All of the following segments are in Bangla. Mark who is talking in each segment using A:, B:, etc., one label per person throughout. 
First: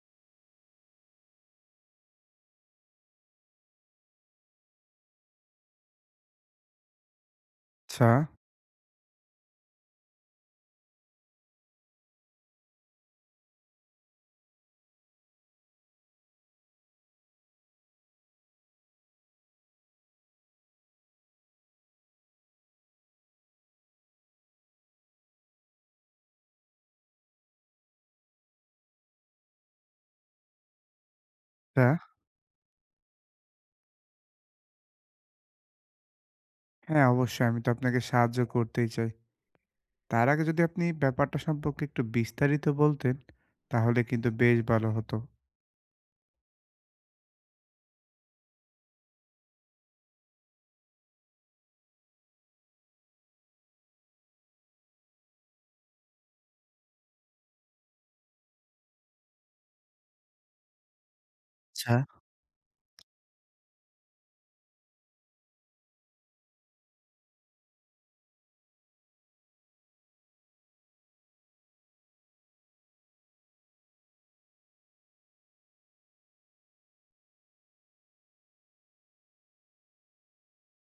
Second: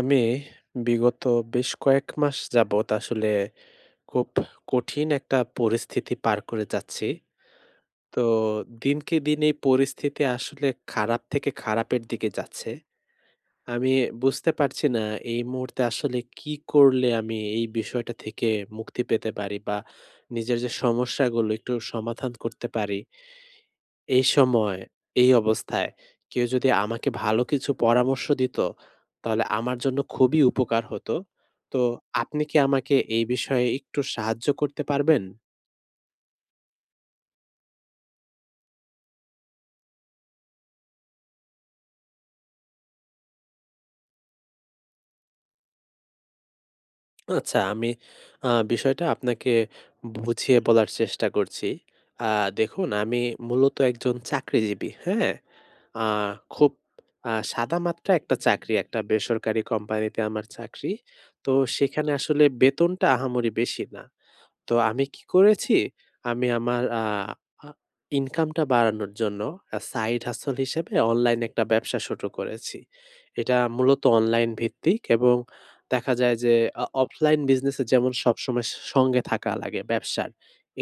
A: আমি বিগত বেশ কয়েক মাস যাবৎ আসলে খুব কঠিন একটা পরিস্থিতি পার করে যাচ্ছি।
B: আচ্ছা,
A: তো দিনকে দিন এই পরিস্থিতি আসলে খারাপ থেকে খারাপের দিকে যাচ্ছে। আমি বুঝতে পারছি না এই মুহূর্তে আসলে কি করলে আমি এই বিষয়টা থেকে মুক্তি পেতে পারি বা নিজের যে সমস্যাগুলো একটু সমাধান করতে পারি। এই সময়, এই অবস্থায় কেউ যদি আমাকে ভালো কিছু পরামর্শ দিত, তাহলে আমার জন্য খুবই উপকার হতো। তো
B: আচ্ছা।
A: আপনি কি আমাকে এই বিষয়ে একটু সাহায্য করতে পারবেন?
B: হ্যাঁ, অবশ্যই আমি তো আপনাকে সাহায্য করতেই চাই। তার আগে যদি আপনি ব্যাপারটা সম্পর্কে একটু বিস্তারিত বলতেন, তাহলে কিন্তু বেশ ভালো হতো।
A: আচ্ছা, আমি বিষয়টা আপনাকে বুঝিয়ে বলার চেষ্টা করছি। আ দেখুন, আমি মূলত একজন চাকরিজীবী, হ্যাঁ? আ খুব সাদামাটা একটা চাকরি, একটা বেসরকারি কোম্পানিতে আমার চাকরি। তো
B: আচ্ছা।
A: সেখানে আসলে বেতনটা আহামরি বেশি না। তো আমি কি করেছি, আমি আমার আ আ ইনকামটা বাড়ানোর জন্য সাইড হাসল হিসেবে অনলাইন একটা ব্যবসা শুরু করেছি। এটা মূলত অনলাইন ভিত্তিক এবং দেখা যায় যে অফলাইন বিজনেস এ যেমন সবসময় সঙ্গে থাকা লাগে ব্যবসার,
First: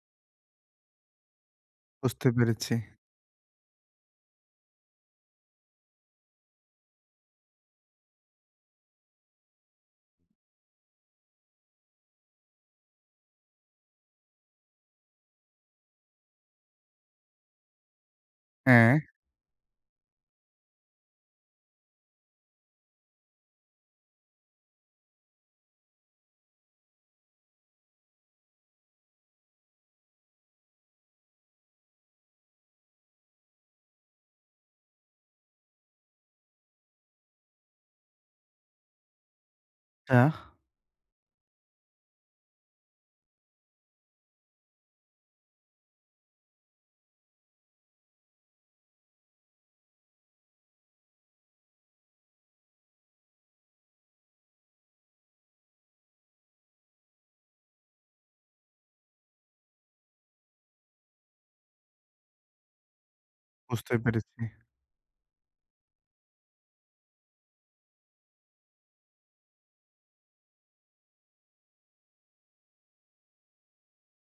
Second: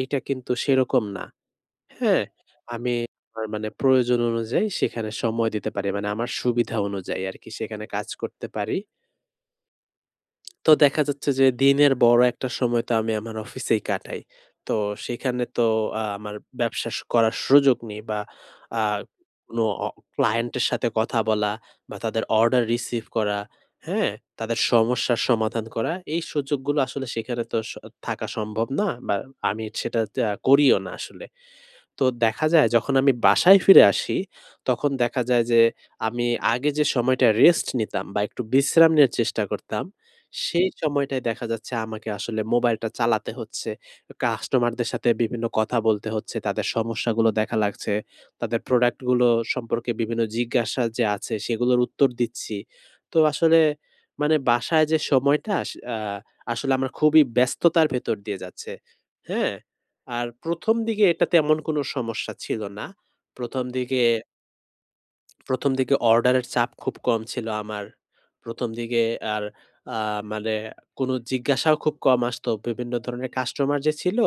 A: এইটা কিন্তু সেরকম না। হ্যাঁ?
B: বুঝতে পেরেছি।
A: আমি আমার মানে প্রয়োজন অনুযায়ী সেখানে সময় দিতে পারি। মানে আমার সুবিধা অনুযায়ী আরকি সেখানে কাজ করতে পারি। তো দেখা যাচ্ছে যে দিনের বড় একটা সময় তো আমি আমার অফিসেই কাটাই। তো সেখানে তো আমার ব্যবসা করার সুযোগ নেই বা আ
B: হ্যাঁ,
A: কোনো ক্লায়েন্টের সাথে কথা বলা বা তাদের অর্ডার রিসিভ করা, হ্যাঁ? তাদের সমস্যার সমাধান করা, এই সুযোগগুলো আসলে সেখানে তো থাকা সম্ভব না বা আমি সেটা করিও না আসলে। তো দেখা যায় যখন আমি বাসায় ফিরে আসি, তখন দেখা যায় যে আমি আগে যে সময়টা রেস্ট নিতাম বা একটু বিশ্রাম নেয়ার চেষ্টা করতাম,
B: আচ্ছা।
A: সেই সময়টায় দেখা যাচ্ছে আমাকে আসলে মোবাইলটা চালাতে হচ্ছে। কাস্টমারদের সাথে বিভিন্ন কথা বলতে হচ্ছে, তাদের সমস্যাগুলো দেখা লাগছে, তাদের প্রোডাক্টগুলো সম্পর্কে বিভিন্ন জিজ্ঞাসা যে আছে সেগুলোর উত্তর দিচ্ছি। তো আসলে মানে বাসায় যে সময়টা আস আ আসলে আমার খুবই ব্যস্ততার ভেতর দিয়ে যাচ্ছে। হ্যাঁ? আর ১ম দিকে এটা তেমন কোনো সমস্যা ছিল না। ১ম
B: বুঝতে
A: দিকে
B: পেরেছি।
A: ১ম দিকে অর্ডারের চাপ খুব কম ছিল আমার। ১ম দিকে আর আ মানে কোনো জিজ্ঞাসাও খুব কম আসতো। বিভিন্ন ধরনের কাস্টমার যে ছিল,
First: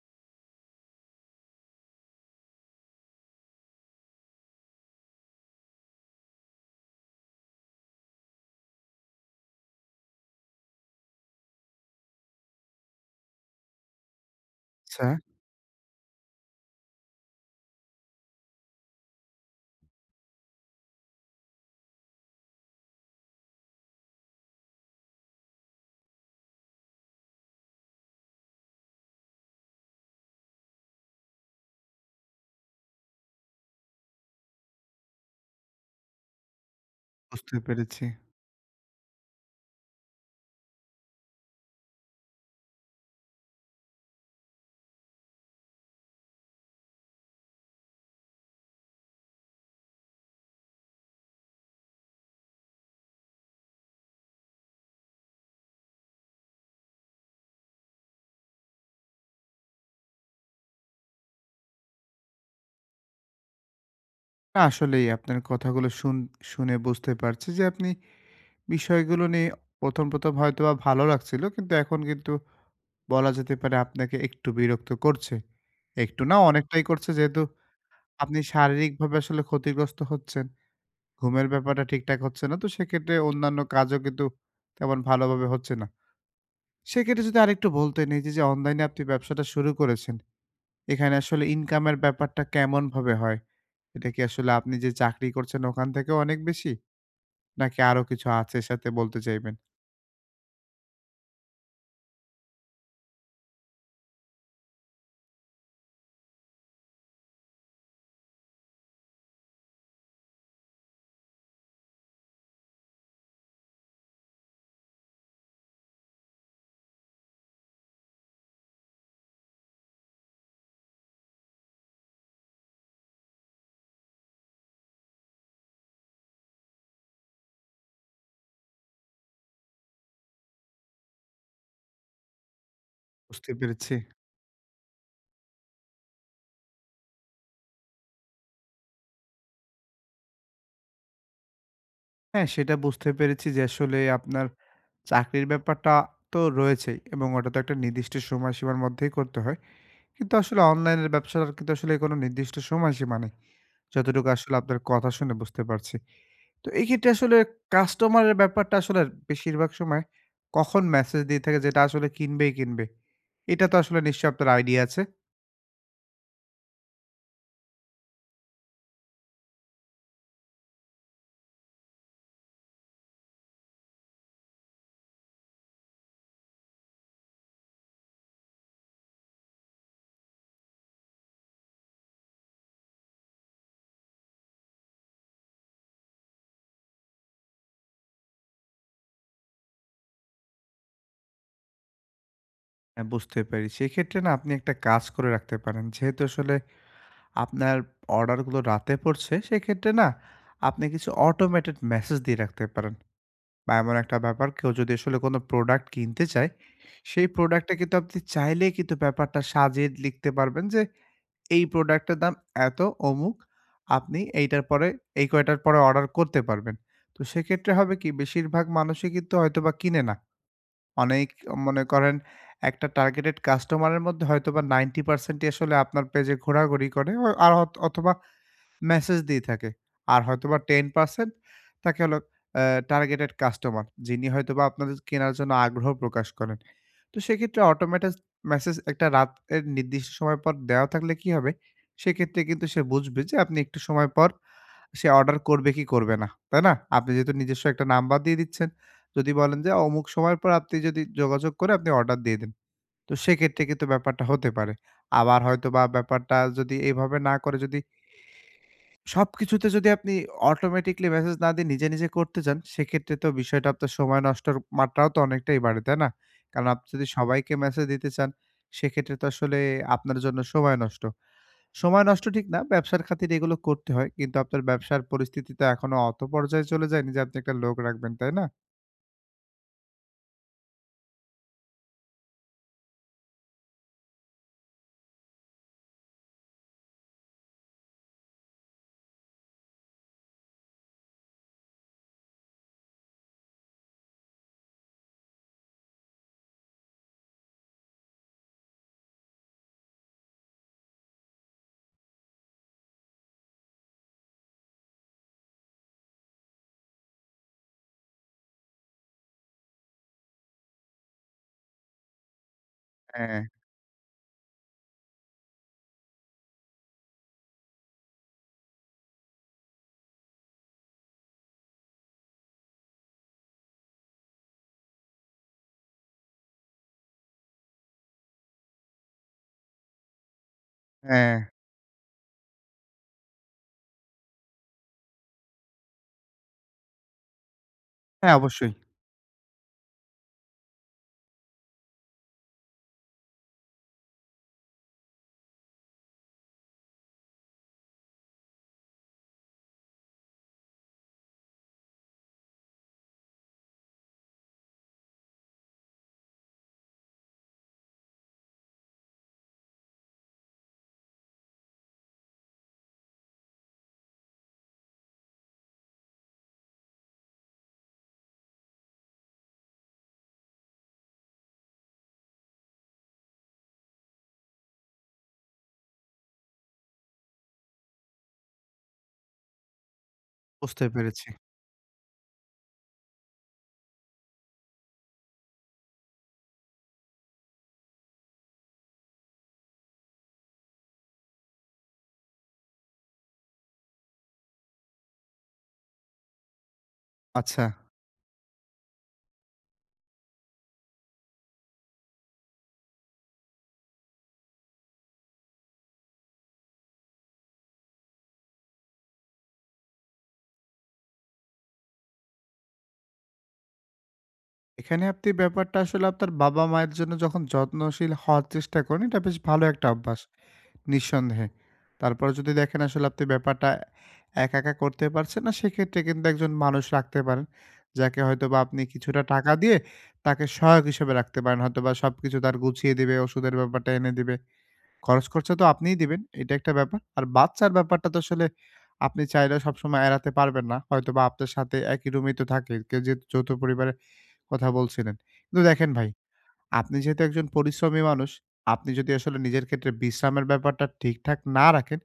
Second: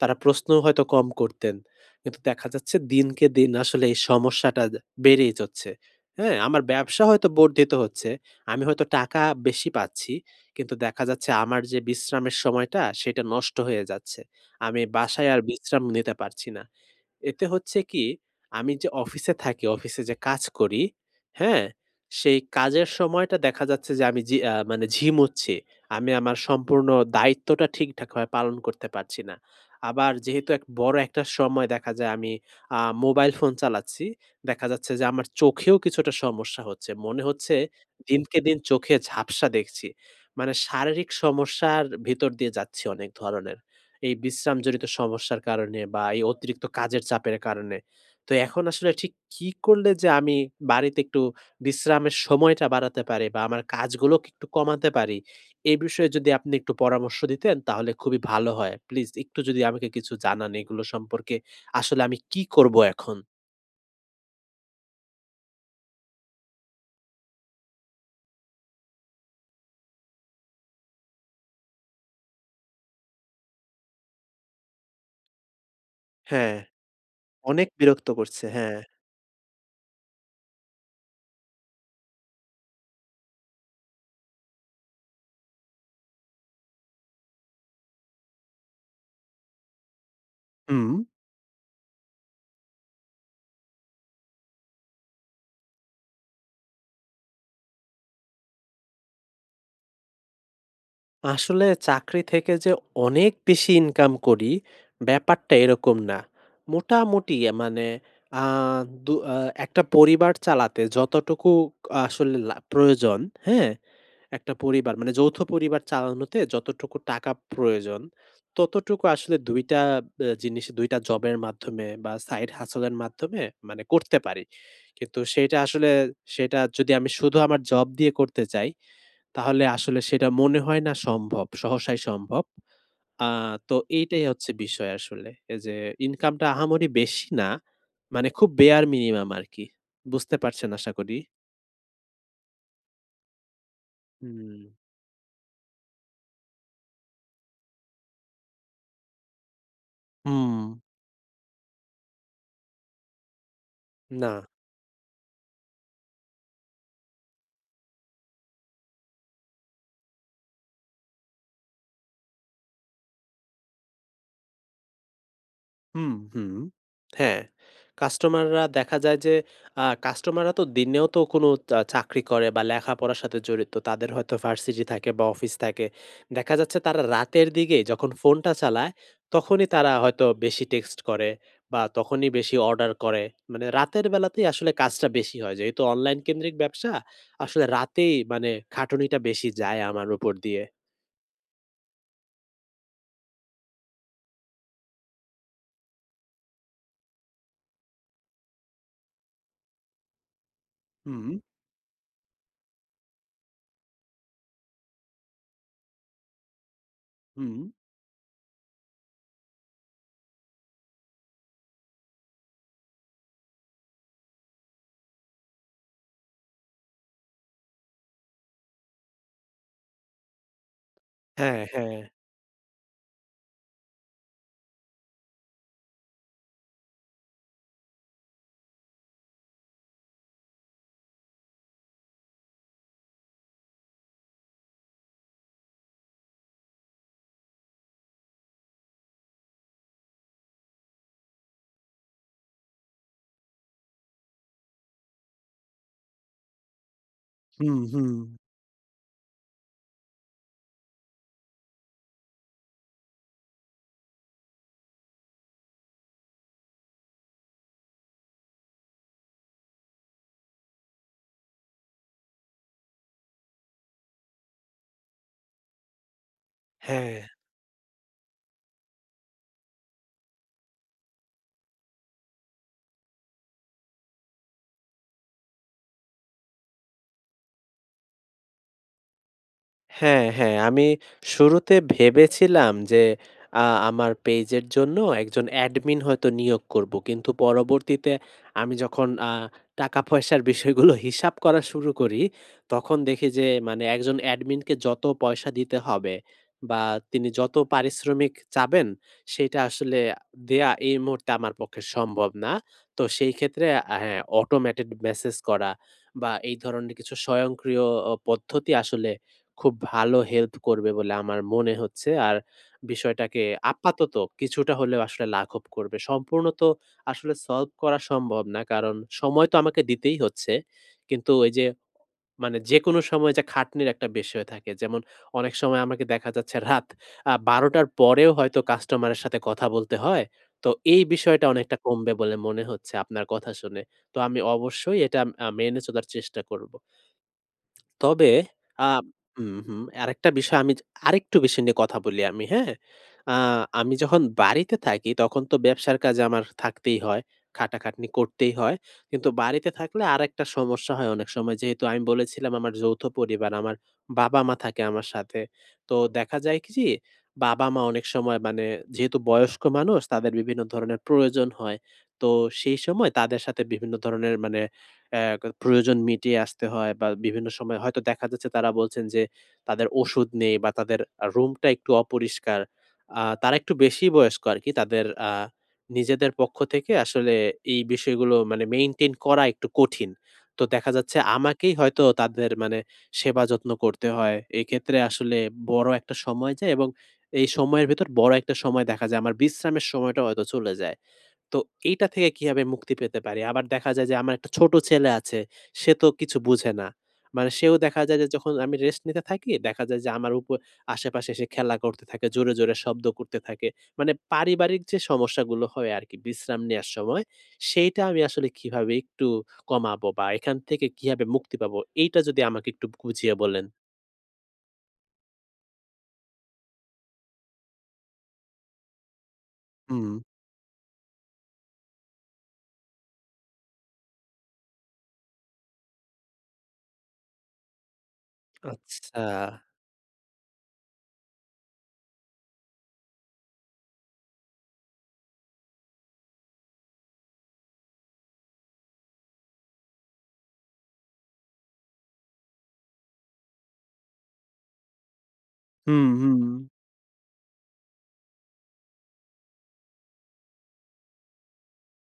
A: তারা প্রশ্নও হয়তো কম করতেন। কিন্তু দেখা যাচ্ছে দিনকে দিন আসলে এই সমস্যাটা যে বেড়েই যাচ্ছে। হ্যাঁ? আমার ব্যবসা হয়তো বর্ধিত হচ্ছে। আমি হয়তো টাকা বেশি পাচ্ছি। কিন্তু দেখা যাচ্ছে আমার যে বিশ্রামের সময়টা, সেটা নষ্ট হয়ে যাচ্ছে। আমি
B: আচ্ছা,
A: বাসায় আর বিশ্রাম নিতে পারছি না। এতে হচ্ছে কি, আমি যে অফিসে থাকি, অফিসে যে কাজ করি, হ্যাঁ? সেই কাজের সময়টা দেখা যাচ্ছে যে আমি জি আ মানে ঝিমুচ্ছি। আমি আমার সম্পূর্ণ দায়িত্বটা ঠিকঠাকভাবে পালন করতে পারছি না। আবার যেহেতু এক বড় একটা সময় দেখা যায় আমি আ মোবাইল ফোন চালাচ্ছি, দেখা যাচ্ছে যে আমার চোখেও কিছুটা সমস্যা হচ্ছে। মনে
B: বুঝতে
A: হচ্ছে
B: পেরেছি।
A: দিনকে দিন চোখে ঝাপসা দেখছি। মানে শারীরিক সমস্যার ভিতর দিয়ে যাচ্ছি অনেক ধরনের। এই বিশ্রামজনিত সমস্যার কারণে বা এই অতিরিক্ত কাজের চাপের কারণে। তো এখন আসলে ঠিক কি করলে যে আমি বাড়িতে একটু বিশ্রামের সময়টা বাড়াতে পারি বা আমার কাজগুলোকে একটু কমাতে পারি, এ বিষয়ে যদি আপনি একটু পরামর্শ দিতেন তাহলে খুবই ভালো হয়। প্লিজ একটু যদি আমাকে কিছু জানান এগুলো সম্পর্কে আসলে আমি কি করব এখন?
B: না আসলেই আপনার কথাগুলো শুনে বুঝতে পারছি যে আপনি বিষয়গুলো নিয়ে ১ম হয়তোবা ভালো লাগছিল। কিন্তু এখন কিন্তু বলা যেতে পারে আপনাকে একটু বিরক্ত করছে। একটু না
A: হ্যাঁ,
B: অনেকটাই করছে যেহেতু
A: অনেক বিরক্ত
B: আপনি
A: করছে। হ্যাঁ।
B: শারীরিকভাবে আসলে ক্ষতিগ্রস্ত হচ্ছেন। ঘুমের ব্যাপারটা ঠিকঠাক হচ্ছে না। তো সেক্ষেত্রে অন্যান্য কাজও কিন্তু তেমন ভালোভাবে হচ্ছে না। সেক্ষেত্রে যদি আরেকটু বলতেন এই যে, যে অনলাইনে আপনি ব্যবসাটা শুরু করেছেন,
A: হুম।
B: এখানে আসলে ইনকামের ব্যাপারটা কেমনভাবে হয়? এটা কি আসলে আপনি যে চাকরি করছেন ওখান থেকেও অনেক বেশি? নাকি আরো কিছু আছে সাথে বলতে চাইবেন?
A: আসলে চাকরি থেকে যে অনেক বেশি ইনকাম করি, ব্যাপারটা এরকম না। মোটামুটি মানে আ দু আ একটা পরিবার চালাতে যতটুকু আসলে প্রয়োজন, হ্যাঁ? একটা পরিবার মানে যৌথ পরিবার চালানোতে যতটুকু টাকা প্রয়োজন, ততটুকু আসলে ২ টা জিনিস ২ টা জবের মাধ্যমে বা সাইড হাসল এর মাধ্যমে মানে করতে পারি। কিন্তু সেটা আসলে সেটা যদি আমি শুধু আমার জব দিয়ে করতে চাই তাহলে আসলে সেটা মনে হয় না সম্ভব, সহসাই সম্ভব। আ
B: বুঝতে
A: তো
B: পেরেছি।
A: এইটাই হচ্ছে বিষয় আসলে। এই যে ইনকামটা আহামরি বেশি না। মানে খুব বেয়ার মিনিমাম আরকি। বুঝতে পারছেন আশা করি।
B: হ্যাঁ, সেটা বুঝতে পেরেছি যে আসলে আপনার
A: হুম।
B: চাকরির ব্যাপারটা তো রয়েছেই এবং ওটা তো একটা নির্দিষ্ট সময়সীমার মধ্যেই করতে হয়। কিন্তু আসলে
A: হুম,
B: অনলাইনের ব্যবসার কিন্তু আসলে কোনো নির্দিষ্ট সময়সীমা নেই। যতটুকু
A: না।
B: আসলে আপনার কথা শুনে বুঝতে পারছি। তো এই ক্ষেত্রে আসলে কাস্টমারের ব্যাপারটা আসলে বেশিরভাগ সময় কখন মেসেজ দিয়ে থাকে যেটা আসলে কিনবেই কিনবে? এটা তো আসলে নিশ্চয়ই আপনার আইডিয়া আছে।
A: হুম, হুম। হ্যাঁ, কাস্টমাররা দেখা যায় যে কাস্টমাররা তো দিনেও তো কোনো চাকরি করে বা লেখাপড়ার সাথে জড়িত। তাদের হয়তো ভার্সিটি থাকে বা অফিস থাকে। দেখা যাচ্ছে তারা রাতের দিকে যখন ফোনটা চালায়, তখনই তারা হয়তো বেশি টেক্সট করে বা তখনই বেশি অর্ডার করে। মানে রাতের বেলাতেই আসলে কাজটা বেশি হয়। যেহেতু অনলাইন কেন্দ্রিক ব্যবসা, আসলে রাতেই মানে খাটুনিটা বেশি যায় আমার উপর দিয়ে।
B: হ্যাঁ, বুঝতে পেরেছি। সেক্ষেত্রে না আপনি একটা কাজ করে রাখতে পারেন। যেহেতু আসলে আপনার অর্ডারগুলো রাতে পড়ছে, সেক্ষেত্রে না আপনি কিছু
A: হুম,
B: অটোমেটেড মেসেজ দিয়ে রাখতে পারেন। বা এমন একটা ব্যাপার কেউ যদি আসলে কোনো প্রোডাক্ট কিনতে চায়, সেই
A: হুম।
B: প্রোডাক্টটা কিন্তু আপনি চাইলেই কিন্তু ব্যাপারটা সাজিয়ে লিখতে পারবেন যে এই প্রোডাক্টটার দাম এত অমুক, আপনি এইটার পরে এই কয়টার পরে অর্ডার করতে পারবেন। তো সেক্ষেত্রে হবে কি বেশিরভাগ মানুষই কিন্তু হয়তোবা কিনে না। অনেক
A: হ্যাঁ,
B: মনে
A: হ্যাঁ।
B: করেন একটা টার্গেটেড কাস্টমারের মধ্যে হয়তোবা 90% ই আসলে আপনার পেজে ঘোরাঘুরি করে। আর অথবা মেসেজ দিয়ে থাকে। আর হয়তোবা 10% তাকে হলো অ্যা টার্গেটেড কাস্টমার। যিনি হয়তোবা আপনাদের কেনার জন্য আগ্রহ প্রকাশ করেন। তো সেক্ষেত্রে অটোমেটেড মেসেজ একটা রাতের নির্দিষ্ট সময় পর দেওয়া থাকলে কি হবে? সেক্ষেত্রে কিন্তু সে বুঝবে যে আপনি একটু সময় পর সে অর্ডার করবে কি করবে না। তাই না? আপনি যেহেতু নিজস্ব
A: হুম,
B: একটা
A: হুম।
B: নাম্বার দিয়ে দিচ্ছেন। যদি বলেন যে অমুক সময়ের পর আপনি যদি যোগাযোগ করে আপনি অর্ডার দিয়ে দেন। তো সেক্ষেত্রে কিন্তু ব্যাপারটা হতে পারে। আবার হয়তোবা ব্যাপারটা যদি এভাবে না করে যদি সবকিছুতে যদি আপনি অটোমেটিক্যালি মেসেজ না দিয়ে নিজে করতে যান, সেক্ষেত্রে তো বিষয়টা আপনার সময় নষ্টের মাত্রাও তো অনেকটাই বাড়ে, তাই না? কারণ আপনি যদি
A: হ্যাঁ।
B: সবাইকে মেসেজ দিতে চান, সেক্ষেত্রে তো আসলে আপনার জন্য সময় নষ্ট। সময় নষ্ট ঠিক না, ব্যবসার খাতিরে এগুলো করতে হয়। কিন্তু আপনার ব্যবসার পরিস্থিতি তো এখনো অত পর্যায়ে চলে যায়নি যে আপনি একটা লোক রাখবেন, তাই না?
A: হ্যাঁ, হ্যাঁ। আমি শুরুতে ভেবেছিলাম যে আমার পেইজের জন্য একজন অ্যাডমিন হয়তো নিয়োগ করব। কিন্তু পরবর্তীতে আমি যখন টাকা-পয়সার বিষয়গুলো হিসাব করা শুরু করি, তখন দেখি যে মানে একজন অ্যাডমিনকে যত পয়সা দিতে হবে বা তিনি যত পারিশ্রমিক চাবেন, সেটা আসলে দেয়া এই মুহূর্তে আমার পক্ষে সম্ভব না। তো সেই ক্ষেত্রে হ্যাঁ, অটোমেটেড মেসেজ করা বা এই ধরনের কিছু স্বয়ংক্রিয় পদ্ধতি আসলে খুব ভালো হেল্প করবে বলে আমার মনে হচ্ছে। আর
B: হ্যাঁ,
A: বিষয়টাকে আপাতত কিছুটা হলেও আসলে লাঘব করবে। সম্পূর্ণ তো আসলে সলভ করা সম্ভব না। কারণ সময় তো আমাকে দিতেই হচ্ছে। কিন্তু ওই যে মানে যেকোনো সময় যে খাটনির একটা বিষয় থাকে। যেমন অনেক সময় আমাকে দেখা যাচ্ছে রাত ১২ঃ০০ টার পরেও হয়তো কাস্টমারের সাথে কথা বলতে হয়। তো এই
B: হ্যাঁ,
A: বিষয়টা অনেকটা কমবে বলে মনে হচ্ছে আপনার কথা শুনে। তো আমি অবশ্যই এটা মেনে চলার চেষ্টা করব। তবে
B: হ্যাঁ, অবশ্যই।
A: আ হুম, হুম। আরেকটা বিষয় আমি আরেকটু বেশি নিয়ে কথা বলি আমি, হ্যাঁ? আ আমি যখন বাড়িতে থাকি তখন তো ব্যবসার কাজে আমার থাকতেই হয়। খাটাখাটনি করতেই হয়। কিন্তু বাড়িতে থাকলে আরেকটা সমস্যা হয় অনেক সময়। যেহেতু আমি বলেছিলাম আমার যৌথ পরিবার, আমার বাবা-মা থাকে আমার সাথে। তো দেখা যায় কি বাবা-মা অনেক সময় মানে যেহেতু বয়স্ক মানুষ তাদের বিভিন্ন ধরনের প্রয়োজন হয়। তো সেই সময় তাদের সাথে বিভিন্ন ধরনের মানে অ্যা প্রয়োজন মিটিয়ে আসতে হয় বা বিভিন্ন সময় হয়তো দেখা যাচ্ছে তারা বলছেন যে তাদের ওষুধ নেই বা তাদের রুমটা একটু অপরিষ্কার। তারা একটু বেশি বয়স্ক আরকি। তাদের নিজেদের পক্ষ থেকে আসলে এই বিষয়গুলো মানে মেইনটেইন করা একটু কঠিন। তো
B: বুঝতে
A: দেখা যাচ্ছে
B: পেরেছি।
A: আমাকেই হয়তো তাদের মানে সেবা যত্ন করতে হয়। এক্ষেত্রে আসলে বড় একটা সময় যায় এবং এই সময়ের ভেতর বড় একটা সময় দেখা যায় আমার বিশ্রামের সময়টা হয়তো চলে যায়। তো এইটা থেকে কিভাবে মুক্তি পেতে পারি? আবার দেখা যায় যে আমার একটা ছোট ছেলে আছে, সে তো কিছু বুঝে না। মানে
B: আচ্ছা,
A: সেও দেখা যায় যে যখন আমি রেস্ট নিতে থাকি, দেখা যায় যে আমার আশেপাশে এসে খেলা করতে থাকে, জোরে, জোরে শব্দ করতে থাকে। মানে পারিবারিক যে সমস্যাগুলো হয় আরকি বিশ্রাম নেয়ার সময়, সেইটা আমি আসলে কিভাবে একটু কমাবো বা এখান থেকে কিভাবে মুক্তি পাবো? এইটা যদি আমাকে একটু বুঝিয়ে বলেন।
B: এখানে আপনি ব্যাপারটা আসলে আপনার বাবা-মায়ের জন্য যখন যত্নশীল হওয়ার চেষ্টা করেন, এটা বেশ ভালো একটা
A: হুম,
B: অভ্যাস। নিঃসন্দেহে। তারপরে যদি দেখেন আসলে আপনি ব্যাপারটা একা করতে পারছেন না, সেক্ষেত্রে কিন্তু একজন মানুষ রাখতে পারেন। যাকে হয়তোবা আপনি কিছুটা
A: আচ্ছা।
B: টাকা দিয়ে তাকে সহায়ক হিসেবে রাখতে পারেন। হয়তোবা সবকিছু তার গুছিয়ে দিবে, ওষুধের ব্যাপারটা এনে দিবে। খরচ খরচা তো আপনিই দিবেন, এটা একটা ব্যাপার। আর বাচ্চার ব্যাপারটা তো আসলে আপনি চাইলেও সবসময় এড়াতে পারবেন না। হয়তোবা আপনার সাথে একই রুমেই তো থাকে, কে যে যৌথ পরিবারের কথা বলছিলেন। কিন্তু দেখেন
A: হুম,
B: ভাই
A: হুম,
B: আপনি যেহেতু একজন পরিশ্রমী মানুষ, আপনি যদি আসলে নিজের ক্ষেত্রে বিশ্রামের ব্যাপারটা ঠিকঠাক না রাখেন,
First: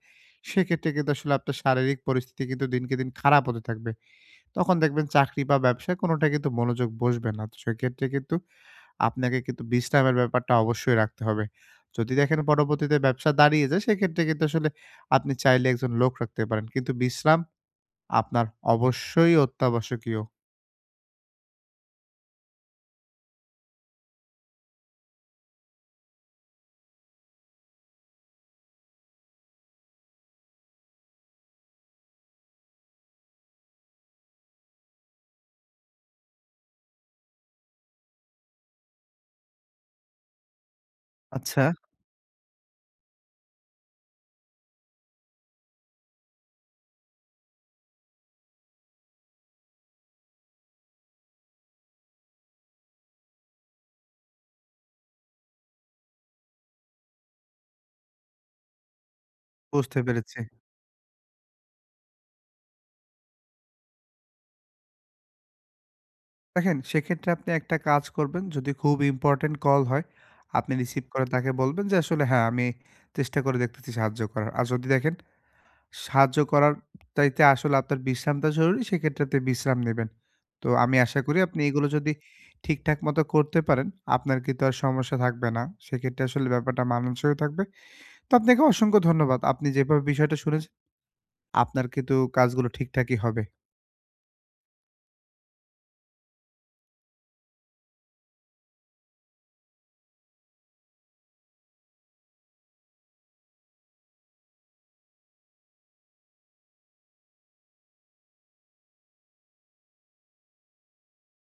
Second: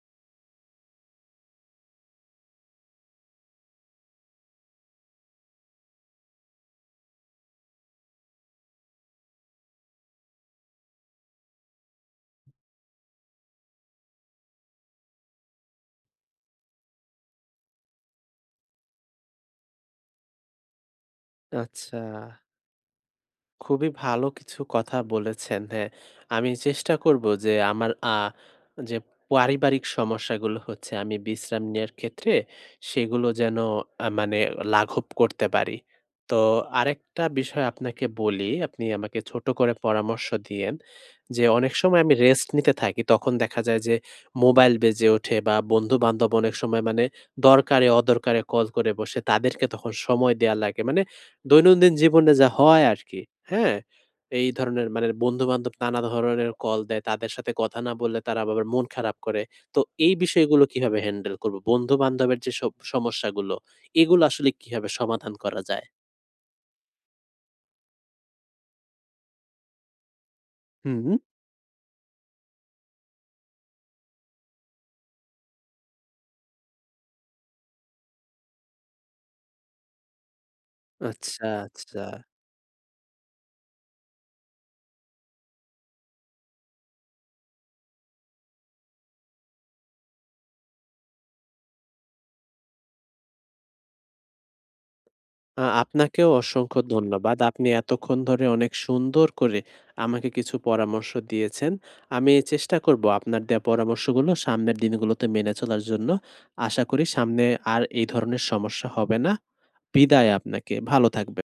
B: সেক্ষেত্রে কিন্তু আসলে আপনার শারীরিক পরিস্থিতি কিন্তু দিনকে দিন খারাপ হতে থাকবে। তখন দেখবেন চাকরি বা ব্যবসায় কোনটায় কিন্তু মনোযোগ বসবে না। তো সেক্ষেত্রে কিন্তু আপনাকে কিন্তু বিশ্রামের ব্যাপারটা অবশ্যই রাখতে হবে। যদি দেখেন পরবর্তীতে ব্যবসা দাঁড়িয়ে যায়, সেক্ষেত্রে কিন্তু আসলে আপনি চাইলে একজন লোক রাখতে পারেন। কিন্তু বিশ্রাম আপনার অবশ্যই অত্যাবশ্যকীয়।
A: আচ্ছা। খুবই ভালো কিছু কথা বলেছেন। হ্যাঁ, আমি চেষ্টা করব যে আমার যে পারিবারিক সমস্যাগুলো হচ্ছে আমি বিশ্রাম নেয়ার ক্ষেত্রে সেগুলো যেন মানে লাঘব করতে পারি। তো আরেকটা বিষয় আপনাকে বলি, আপনি আমাকে ছোট করে পরামর্শ দিয়েন। যে
B: আচ্ছা,
A: অনেক সময় আমি রেস্ট নিতে থাকি তখন দেখা যায় যে মোবাইল বেজে ওঠে বা বন্ধু-বান্ধব অনেক সময় মানে দরকারে অদরকারে কল করে বসে তাদেরকে তখন সময় দেয়া লাগে। মানে দৈনন্দিন জীবনে যা হয় আরকি, হ্যাঁ? এই ধরনের মানে বন্ধু-বান্ধব নানা ধরনের কল দেয়। তাদের সাথে কথা না বললে তারা আবার মন খারাপ করে। তো
B: বুঝতে
A: এই
B: পেরেছি।
A: বিষয়গুলো কিভাবে হ্যান্ডেল করব? বন্ধু-বান্ধবের যে সব সমস্যাগুলো, এগুলো আসলে কিভাবে সমাধান করা যায়?
B: দেখেন, সেক্ষেত্রে আপনি একটা কাজ করবেন, যদি খুব ইম্পোর্টেন্ট কল হয়, আপনি রিসিভ
A: হুম।
B: করে তাকে বলবেন যে, "আসলে হ্যাঁ, আমি চেষ্টা করে দেখতেছি সাহায্য করার।" আর যদি দেখেন সাহায্য করার চাইতে আসলে আপনার বিশ্রামটা জরুরি, সেক্ষেত্রে আপনি বিশ্রাম নেবেন। তো আমি আশা করি
A: আচ্ছা,
B: আপনি এগুলো
A: আচ্ছা।
B: যদি ঠিকঠাক মতো করতে পারেন, আপনার কিন্তু আর সমস্যা থাকবে না। সেক্ষেত্রে আসলে ব্যাপারটা মানানসইও থাকবে। তো আপনাকে অসংখ্য ধন্যবাদ। আপনি যেভাবে বিষয়টা শুনেছেন, আপনার কিন্তু কাজগুলো ঠিকঠাকই হবে।
A: আপনাকেও অসংখ্য ধন্যবাদ। আপনি এতক্ষণ ধরে অনেক সুন্দর করে আমাকে কিছু পরামর্শ দিয়েছেন। আমি চেষ্টা করব আপনার দেয়া পরামর্শগুলো সামনের দিনগুলোতে মেনে চলার জন্য। আশা করি সামনে আর এই ধরনের সমস্যা হবে না। বিদায় আপনাকে। ভালো থাকবেন।